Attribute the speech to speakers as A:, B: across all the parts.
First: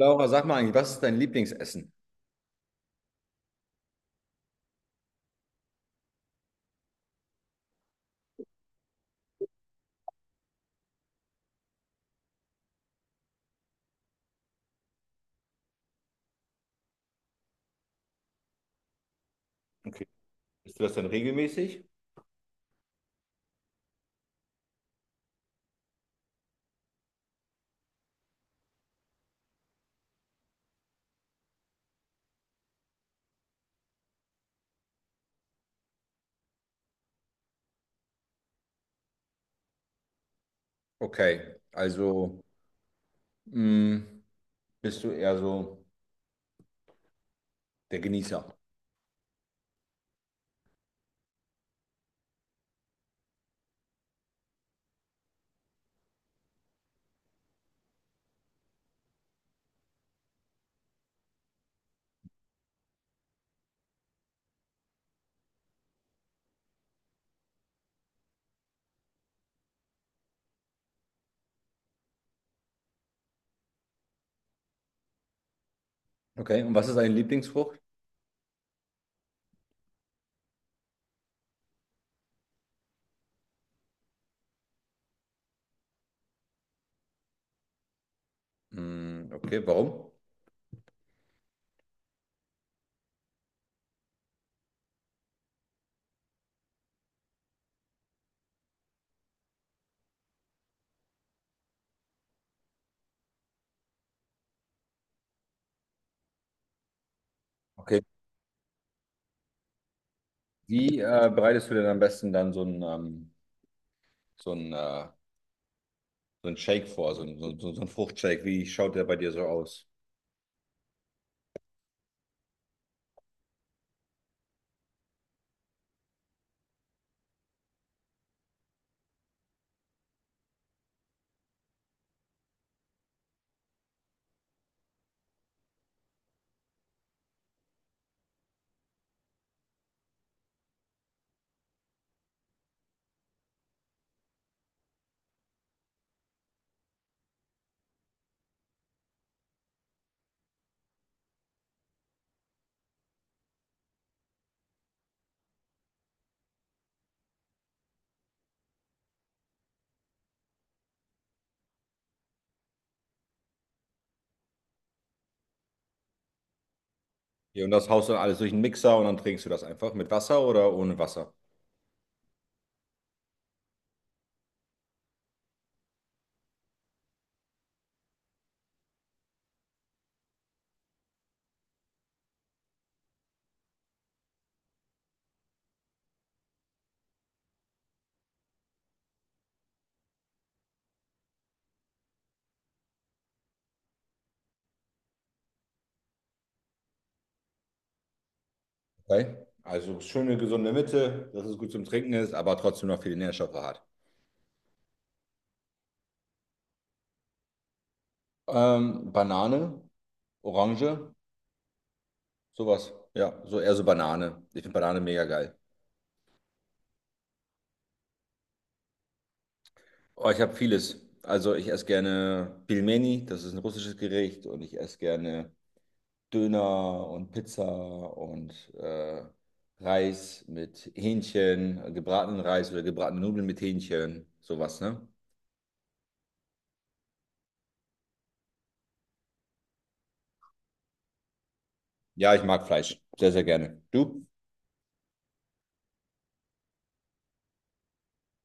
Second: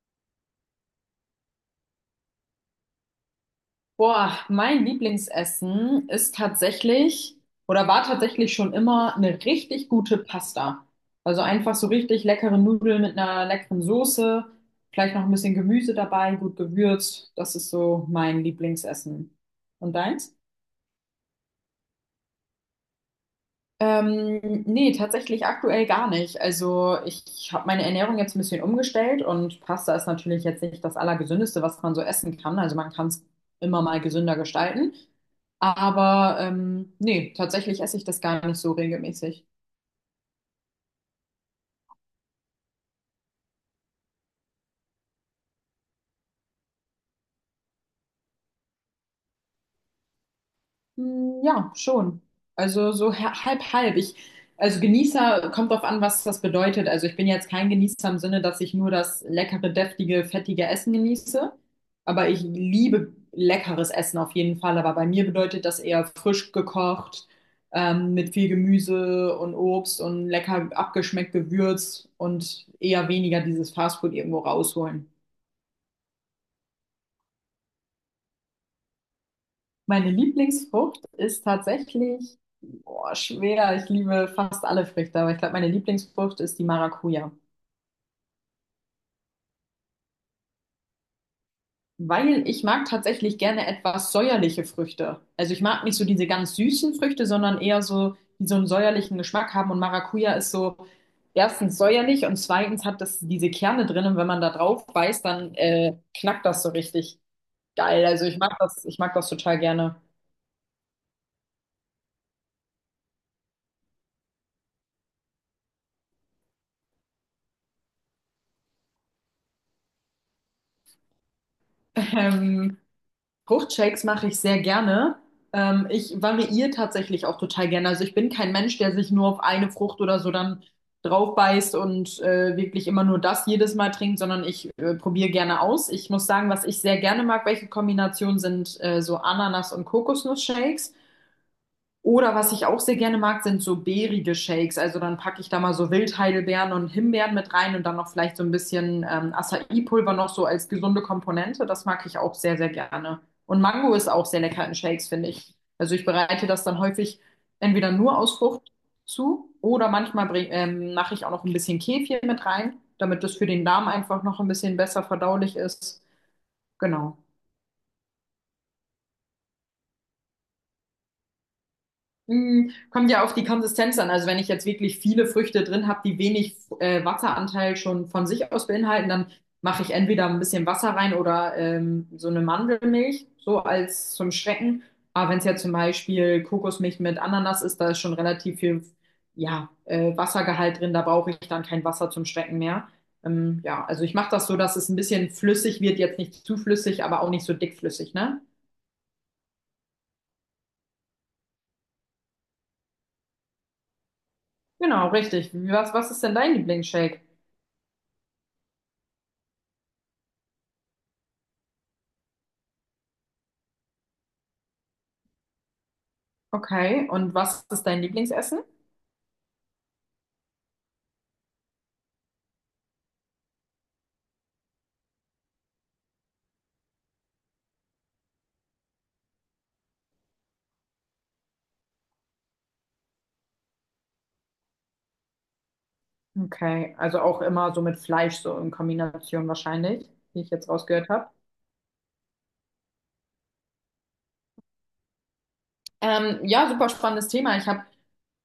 A: Laura, sag mal eigentlich, was ist dein Lieblingsessen?
B: Boah, mein Lieblingsessen ist tatsächlich oder war tatsächlich schon immer eine richtig gute Pasta. Also einfach so richtig leckere Nudeln mit einer leckeren Soße, vielleicht noch ein bisschen Gemüse dabei, gut gewürzt. Das ist so mein Lieblingsessen. Und
A: Okay.
B: deins?
A: Isst du das denn regelmäßig?
B: Nee, tatsächlich aktuell gar nicht. Also ich habe meine Ernährung jetzt ein bisschen umgestellt und Pasta ist natürlich jetzt nicht das Allergesündeste, was man so essen kann. Also man kann es immer mal gesünder gestalten. Aber nee, tatsächlich esse ich das gar nicht so regelmäßig.
A: Okay, also mh, bist du eher so der Genießer.
B: Hm, ja, schon. Also so halb, halb. Also Genießer kommt drauf an, was das bedeutet. Also ich bin jetzt kein Genießer im Sinne, dass ich nur das leckere, deftige, fettige Essen genieße. Aber ich liebe leckeres Essen auf jeden Fall. Aber bei mir bedeutet das eher frisch gekocht, mit viel Gemüse und Obst und lecker abgeschmeckt gewürzt und eher weniger dieses Fastfood irgendwo rausholen.
A: Okay, und was ist deine Lieblingsfrucht?
B: Meine Lieblingsfrucht ist tatsächlich, boah, schwer. Ich liebe fast alle Früchte, aber ich glaube, meine Lieblingsfrucht ist die Maracuja.
A: Mm, okay, warum?
B: Weil ich mag tatsächlich gerne etwas säuerliche Früchte. Also ich mag nicht so diese ganz süßen Früchte, sondern eher so, die so einen säuerlichen Geschmack haben. Und Maracuja ist so erstens säuerlich und zweitens hat das diese Kerne drin. Und wenn man da drauf beißt, dann knackt das so richtig
A: Okay,
B: geil. Also ich mag das total gerne.
A: wie bereitest du denn am besten dann so ein, äh, so ein Shake vor, so ein Fruchtshake? Wie schaut der bei dir so aus?
B: Ähm, Fruchtshakes mache ich sehr gerne. Ich variiere tatsächlich auch total gerne. Also ich bin kein Mensch, der sich nur auf eine Frucht oder so dann drauf beißt und wirklich immer nur das jedes Mal trinkt, sondern ich probiere gerne aus. Ich muss sagen, was ich sehr gerne mag, welche Kombinationen sind, so Ananas- und Kokosnuss-Shakes. Oder was ich auch sehr gerne mag, sind so beerige Shakes. Also dann packe ich da mal so Wildheidelbeeren und Himbeeren mit rein und dann noch vielleicht so ein bisschen Acai-Pulver noch so als gesunde Komponente. Das mag ich auch sehr, sehr gerne. Und Mango ist auch sehr lecker in Shakes, finde ich. Also ich bereite das dann häufig entweder nur aus Frucht zu oder manchmal mache ich auch noch ein bisschen Kefir mit rein, damit das für den Darm einfach noch ein bisschen besser verdaulich ist. Genau.
A: Hier, und das haust du dann alles durch den Mixer und dann trinkst du das einfach mit Wasser oder ohne Wasser?
B: Kommt ja auf die Konsistenz an. Also wenn ich jetzt wirklich viele Früchte drin habe, die wenig Wasseranteil schon von sich aus beinhalten, dann mache ich entweder ein bisschen Wasser rein oder so eine Mandelmilch, so als zum Schrecken. Aber wenn es ja zum Beispiel Kokosmilch mit Ananas ist, da ist schon relativ viel, ja, Wassergehalt drin, da brauche ich dann kein Wasser zum Schrecken mehr. Ja, also ich mache das so, dass es ein bisschen flüssig wird, jetzt nicht zu flüssig, aber auch nicht so dickflüssig, ne?
A: Okay, also schöne gesunde Mitte, dass es gut zum Trinken ist, aber trotzdem noch viele Nährstoffe hat.
B: Genau, richtig. Was ist denn dein Lieblingsshake?
A: Banane, Orange, sowas. Ja, so eher so Banane. Ich finde Banane mega geil.
B: Okay, und was ist dein Lieblingsessen?
A: Oh, ich habe vieles. Also ich esse gerne Pilmeni, das ist ein russisches Gericht, und ich esse gerne Döner und Pizza und Reis mit Hähnchen, gebratenen Reis oder gebratene Nudeln mit Hähnchen, sowas, ne?
B: Okay, also auch immer so mit Fleisch, so in Kombination wahrscheinlich, wie ich jetzt rausgehört habe.
A: Ja, ich mag Fleisch, sehr, sehr gerne. Du?
B: Ja, super spannendes Thema. Ich habe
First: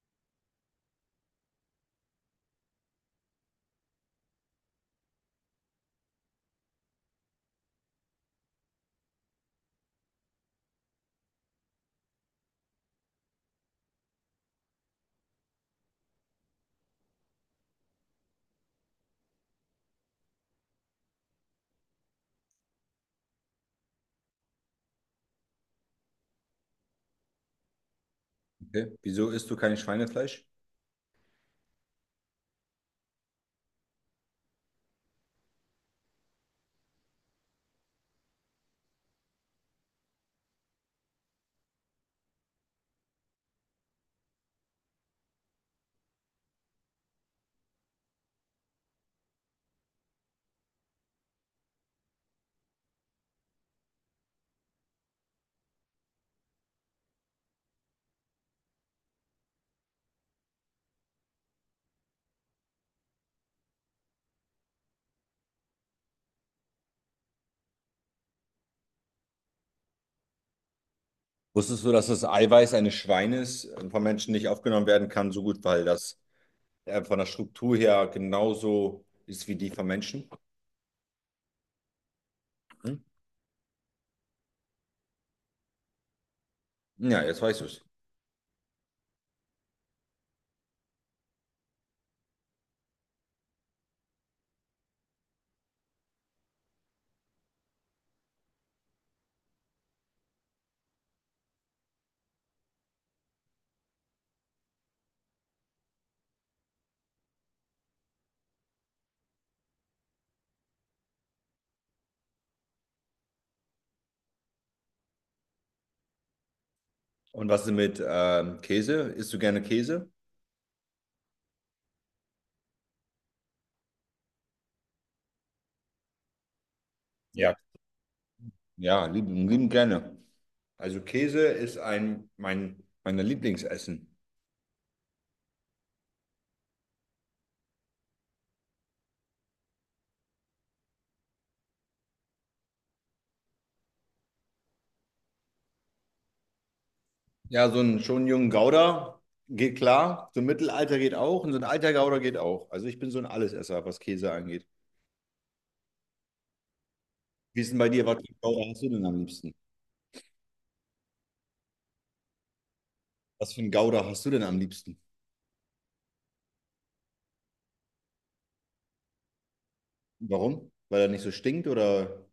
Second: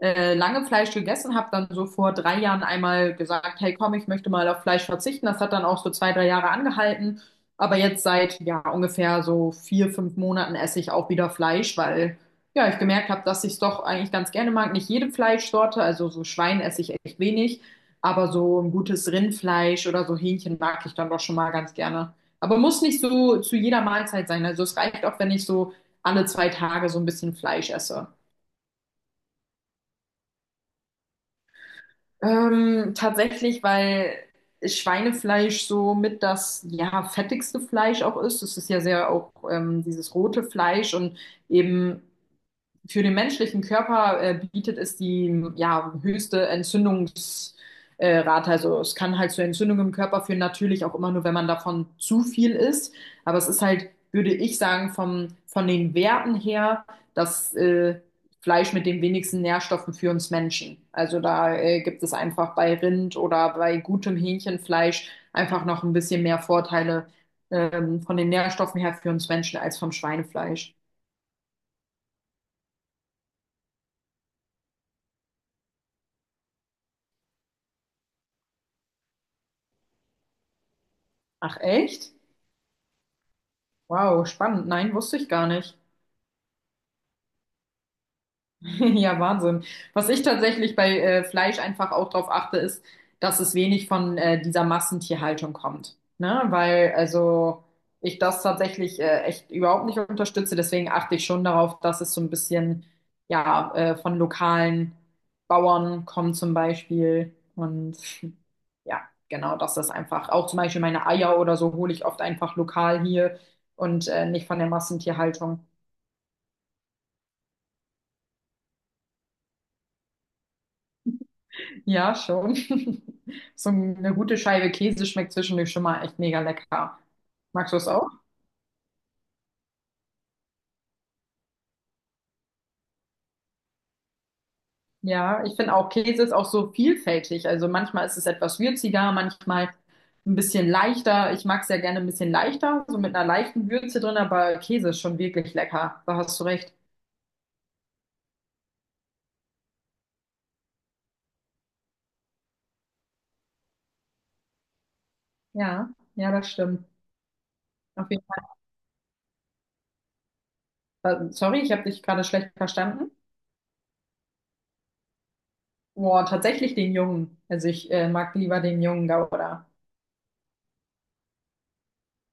B: lange Fleisch gegessen, habe dann so vor 3 Jahren einmal gesagt, hey komm, ich möchte mal auf Fleisch verzichten. Das hat dann auch so 2, 3 Jahre angehalten. Aber jetzt seit ja ungefähr so 4, 5 Monaten esse ich auch wieder Fleisch, weil ja ich gemerkt habe, dass ich es doch eigentlich ganz gerne mag. Nicht jede Fleischsorte, also so Schwein esse ich echt wenig, aber so ein gutes Rindfleisch oder so Hähnchen mag ich dann doch schon mal ganz gerne. Aber muss nicht so zu jeder Mahlzeit sein. Also es reicht auch, wenn ich so alle 2 Tage so ein bisschen Fleisch esse.
A: Okay. Wieso isst du kein Schweinefleisch?
B: Tatsächlich, weil Schweinefleisch so mit das ja fettigste Fleisch auch ist. Es ist ja sehr auch dieses rote Fleisch und eben für den menschlichen Körper bietet es die, ja, höchste Entzündungsrate. Rate. Also es kann halt zu Entzündungen im Körper führen, natürlich auch immer nur, wenn man davon zu viel isst. Aber es ist halt, würde ich sagen, von den Werten her, das Fleisch mit den wenigsten Nährstoffen für uns Menschen. Also da gibt es einfach bei Rind oder bei gutem Hähnchenfleisch einfach noch ein bisschen mehr Vorteile, von den Nährstoffen her für uns Menschen als vom Schweinefleisch.
A: Wusstest du, dass das Eiweiß eines Schweines von Menschen nicht aufgenommen werden kann, so gut, weil das von der Struktur her genauso ist wie die von Menschen?
B: Ach, echt?
A: Hm?
B: Wow, spannend. Nein, wusste ich gar nicht.
A: Ja, jetzt weißt du es.
B: Ja, Wahnsinn. Was ich tatsächlich bei Fleisch einfach auch drauf achte, ist, dass es wenig von dieser Massentierhaltung kommt. Ne? Weil, also ich das tatsächlich echt überhaupt nicht unterstütze. Deswegen achte ich schon darauf, dass es so ein bisschen ja, von lokalen Bauern kommt zum Beispiel. Und ja, genau, dass das einfach auch zum Beispiel meine Eier oder so hole ich oft einfach lokal hier und nicht von der Massentierhaltung.
A: Und was ist mit Käse? Isst du gerne Käse?
B: Ja, schon. So eine gute Scheibe Käse schmeckt zwischendurch schon mal echt mega lecker.
A: Ja.
B: Magst du es auch?
A: Ja, lieben, lieben gerne. Also Käse ist ein mein meiner Lieblingsessen.
B: Ja, ich finde auch, Käse ist auch so vielfältig. Also manchmal ist es etwas würziger, manchmal ein bisschen leichter. Ich mag es ja gerne ein bisschen leichter, so mit einer leichten Würze drin, aber Käse ist schon wirklich lecker. Da hast du recht.
A: Ja, so ein schon jungen Gouda geht klar, so ein Mittelalter geht auch und so ein alter Gouda geht auch. Also ich bin so ein Allesesser, was Käse angeht.
B: Ja, ja, das stimmt.
A: Wie ist denn bei dir,
B: Auf
A: was für
B: jeden
A: ein Gouda hast du denn am liebsten?
B: Fall. Sorry, ich habe dich gerade schlecht verstanden.
A: Was für ein Gouda hast du denn am liebsten?
B: Boah, tatsächlich den Jungen. Also ich mag lieber den Jungen Gouda.
A: Warum? Weil er nicht so stinkt oder?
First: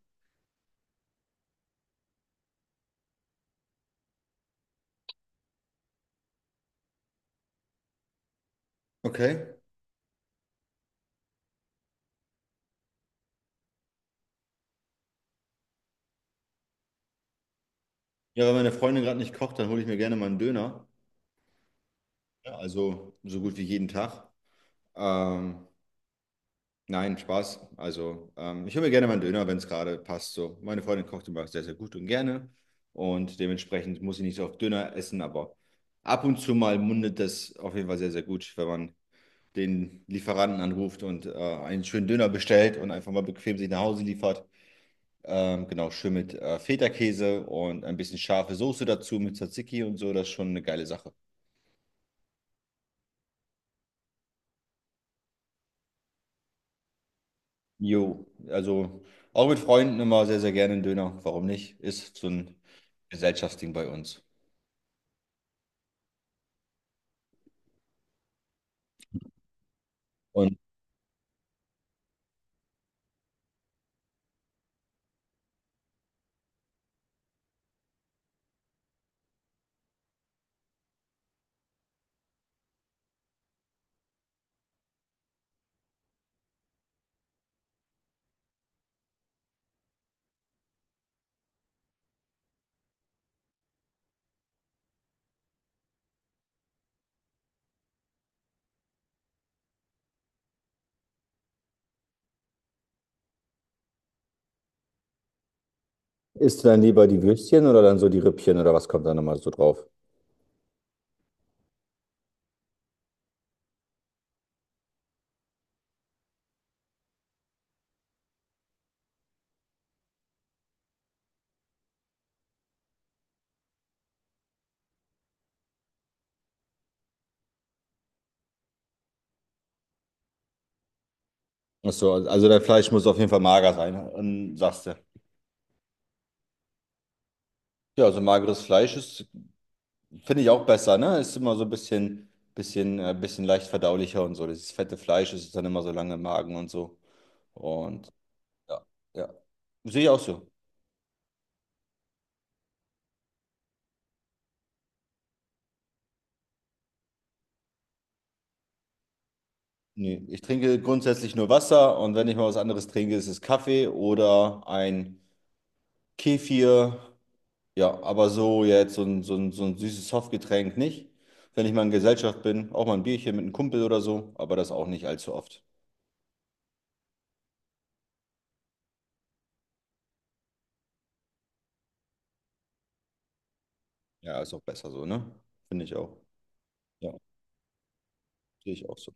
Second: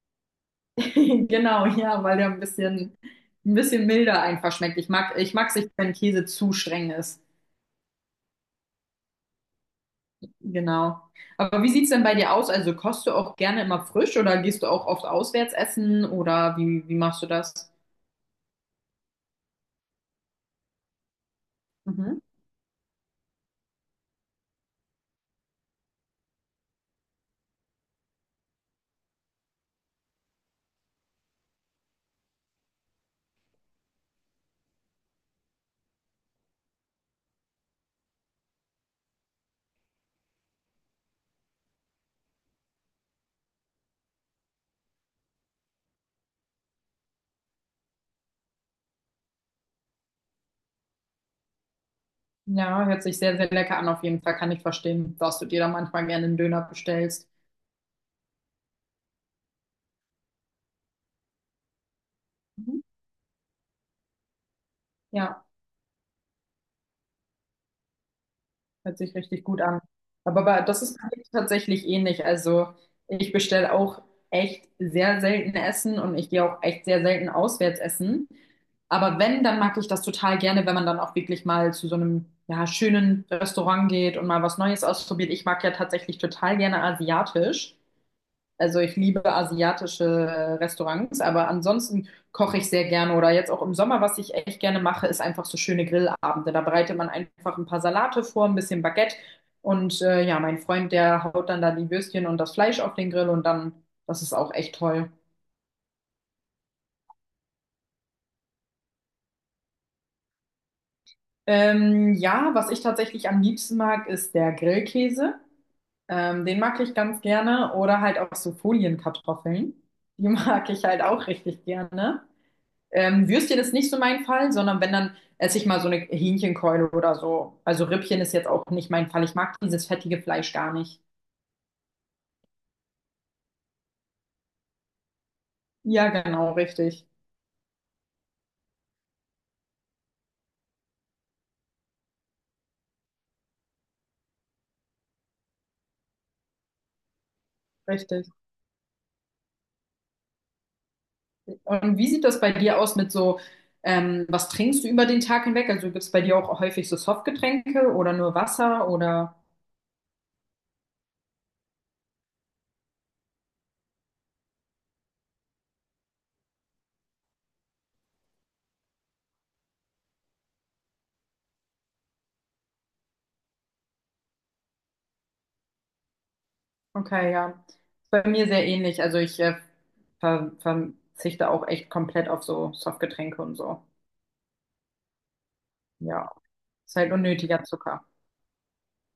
B: Genau, ja, weil der ein bisschen milder einfach schmeckt. Ich mag's nicht, wenn Käse zu streng ist.
A: Okay.
B: Genau. Aber wie sieht's denn bei dir aus? Also kochst du auch gerne immer frisch oder gehst du auch oft auswärts essen oder wie machst du das?
A: Ja, wenn meine Freundin gerade nicht kocht, dann hole ich mir gerne mal einen Döner.
B: Mhm.
A: Ja, also so gut wie jeden Tag. Ähm, Nein, Spaß. Also, ich hole mir gerne mal einen Döner, wenn es gerade passt. So, meine Freundin kocht immer sehr, sehr gut und gerne. Und dementsprechend muss ich nicht so oft Döner essen, aber ab und zu mal mundet das auf jeden Fall sehr, sehr gut, wenn man den Lieferanten anruft und einen schönen Döner bestellt und einfach mal bequem sich nach Hause liefert. Genau, schön mit Feta-Käse und ein bisschen scharfe Soße dazu mit Tzatziki und so. Das ist schon eine geile Sache.
B: Ja, hört sich sehr, sehr lecker an. Auf jeden Fall kann ich verstehen, dass du dir da manchmal gerne einen Döner bestellst.
A: Jo, also auch mit Freunden immer sehr, sehr gerne einen Döner. Warum nicht? Ist so ein
B: Mhm.
A: Gesellschaftsding bei uns.
B: Ja. Hört sich richtig gut an. Aber,
A: Und
B: das ist bei mir tatsächlich ähnlich. Also ich bestelle auch echt sehr selten Essen und ich gehe auch echt sehr selten auswärts essen. Aber wenn, dann mag ich das total gerne, wenn man dann auch wirklich mal zu so einem, ja, schönen Restaurant geht und mal was Neues ausprobiert. Ich mag ja tatsächlich total gerne asiatisch. Also ich liebe asiatische Restaurants, aber ansonsten koche ich sehr gerne oder jetzt auch im Sommer, was ich echt gerne mache, ist einfach so schöne Grillabende. Da bereitet man einfach ein paar Salate vor, ein bisschen Baguette und ja, mein Freund, der haut dann da die Würstchen und das Fleisch auf den Grill, und dann, das ist auch echt toll.
A: isst du dann lieber die Würstchen oder dann so die Rippchen oder was kommt dann nochmal so drauf?
B: Ja, was ich tatsächlich am liebsten mag, ist der Grillkäse. Den mag ich ganz gerne oder halt auch so Folienkartoffeln. Die mag ich halt auch richtig gerne. Würstchen ist nicht so mein Fall, sondern wenn, dann esse ich mal so eine Hähnchenkeule oder so. Also Rippchen ist jetzt auch nicht mein Fall. Ich mag dieses fettige Fleisch gar nicht.
A: Ach so, also dein Fleisch muss auf jeden Fall mager sein, sagst du.
B: Ja, genau, richtig.
A: Ja, also mageres Fleisch ist, finde ich auch besser, ne? Ist immer so ein bisschen, bisschen leicht verdaulicher und so. Das fette Fleisch ist dann immer so lange im Magen und so. Und
B: Richtig.
A: ja, ja. Sehe ich auch so.
B: Und wie sieht das bei dir aus mit so, was trinkst du über den Tag hinweg? Also gibt es bei dir auch häufig so Softgetränke oder nur Wasser oder?
A: Nee, ich trinke grundsätzlich nur Wasser und wenn ich mal was anderes trinke, ist es Kaffee oder ein Kefir. Ja, aber so jetzt so ein süßes Softgetränk nicht. Wenn ich mal in Gesellschaft bin, auch mal ein Bierchen mit einem Kumpel oder so, aber das auch nicht allzu oft.
B: Okay, ja. Bei mir sehr ähnlich. Also ich verzichte auch echt komplett auf so Softgetränke und so.
A: Ja, ist auch besser so, ne? Finde ich auch.
B: Ja, ist halt
A: Ja,
B: unnötiger Zucker.
A: sehe ich auch so.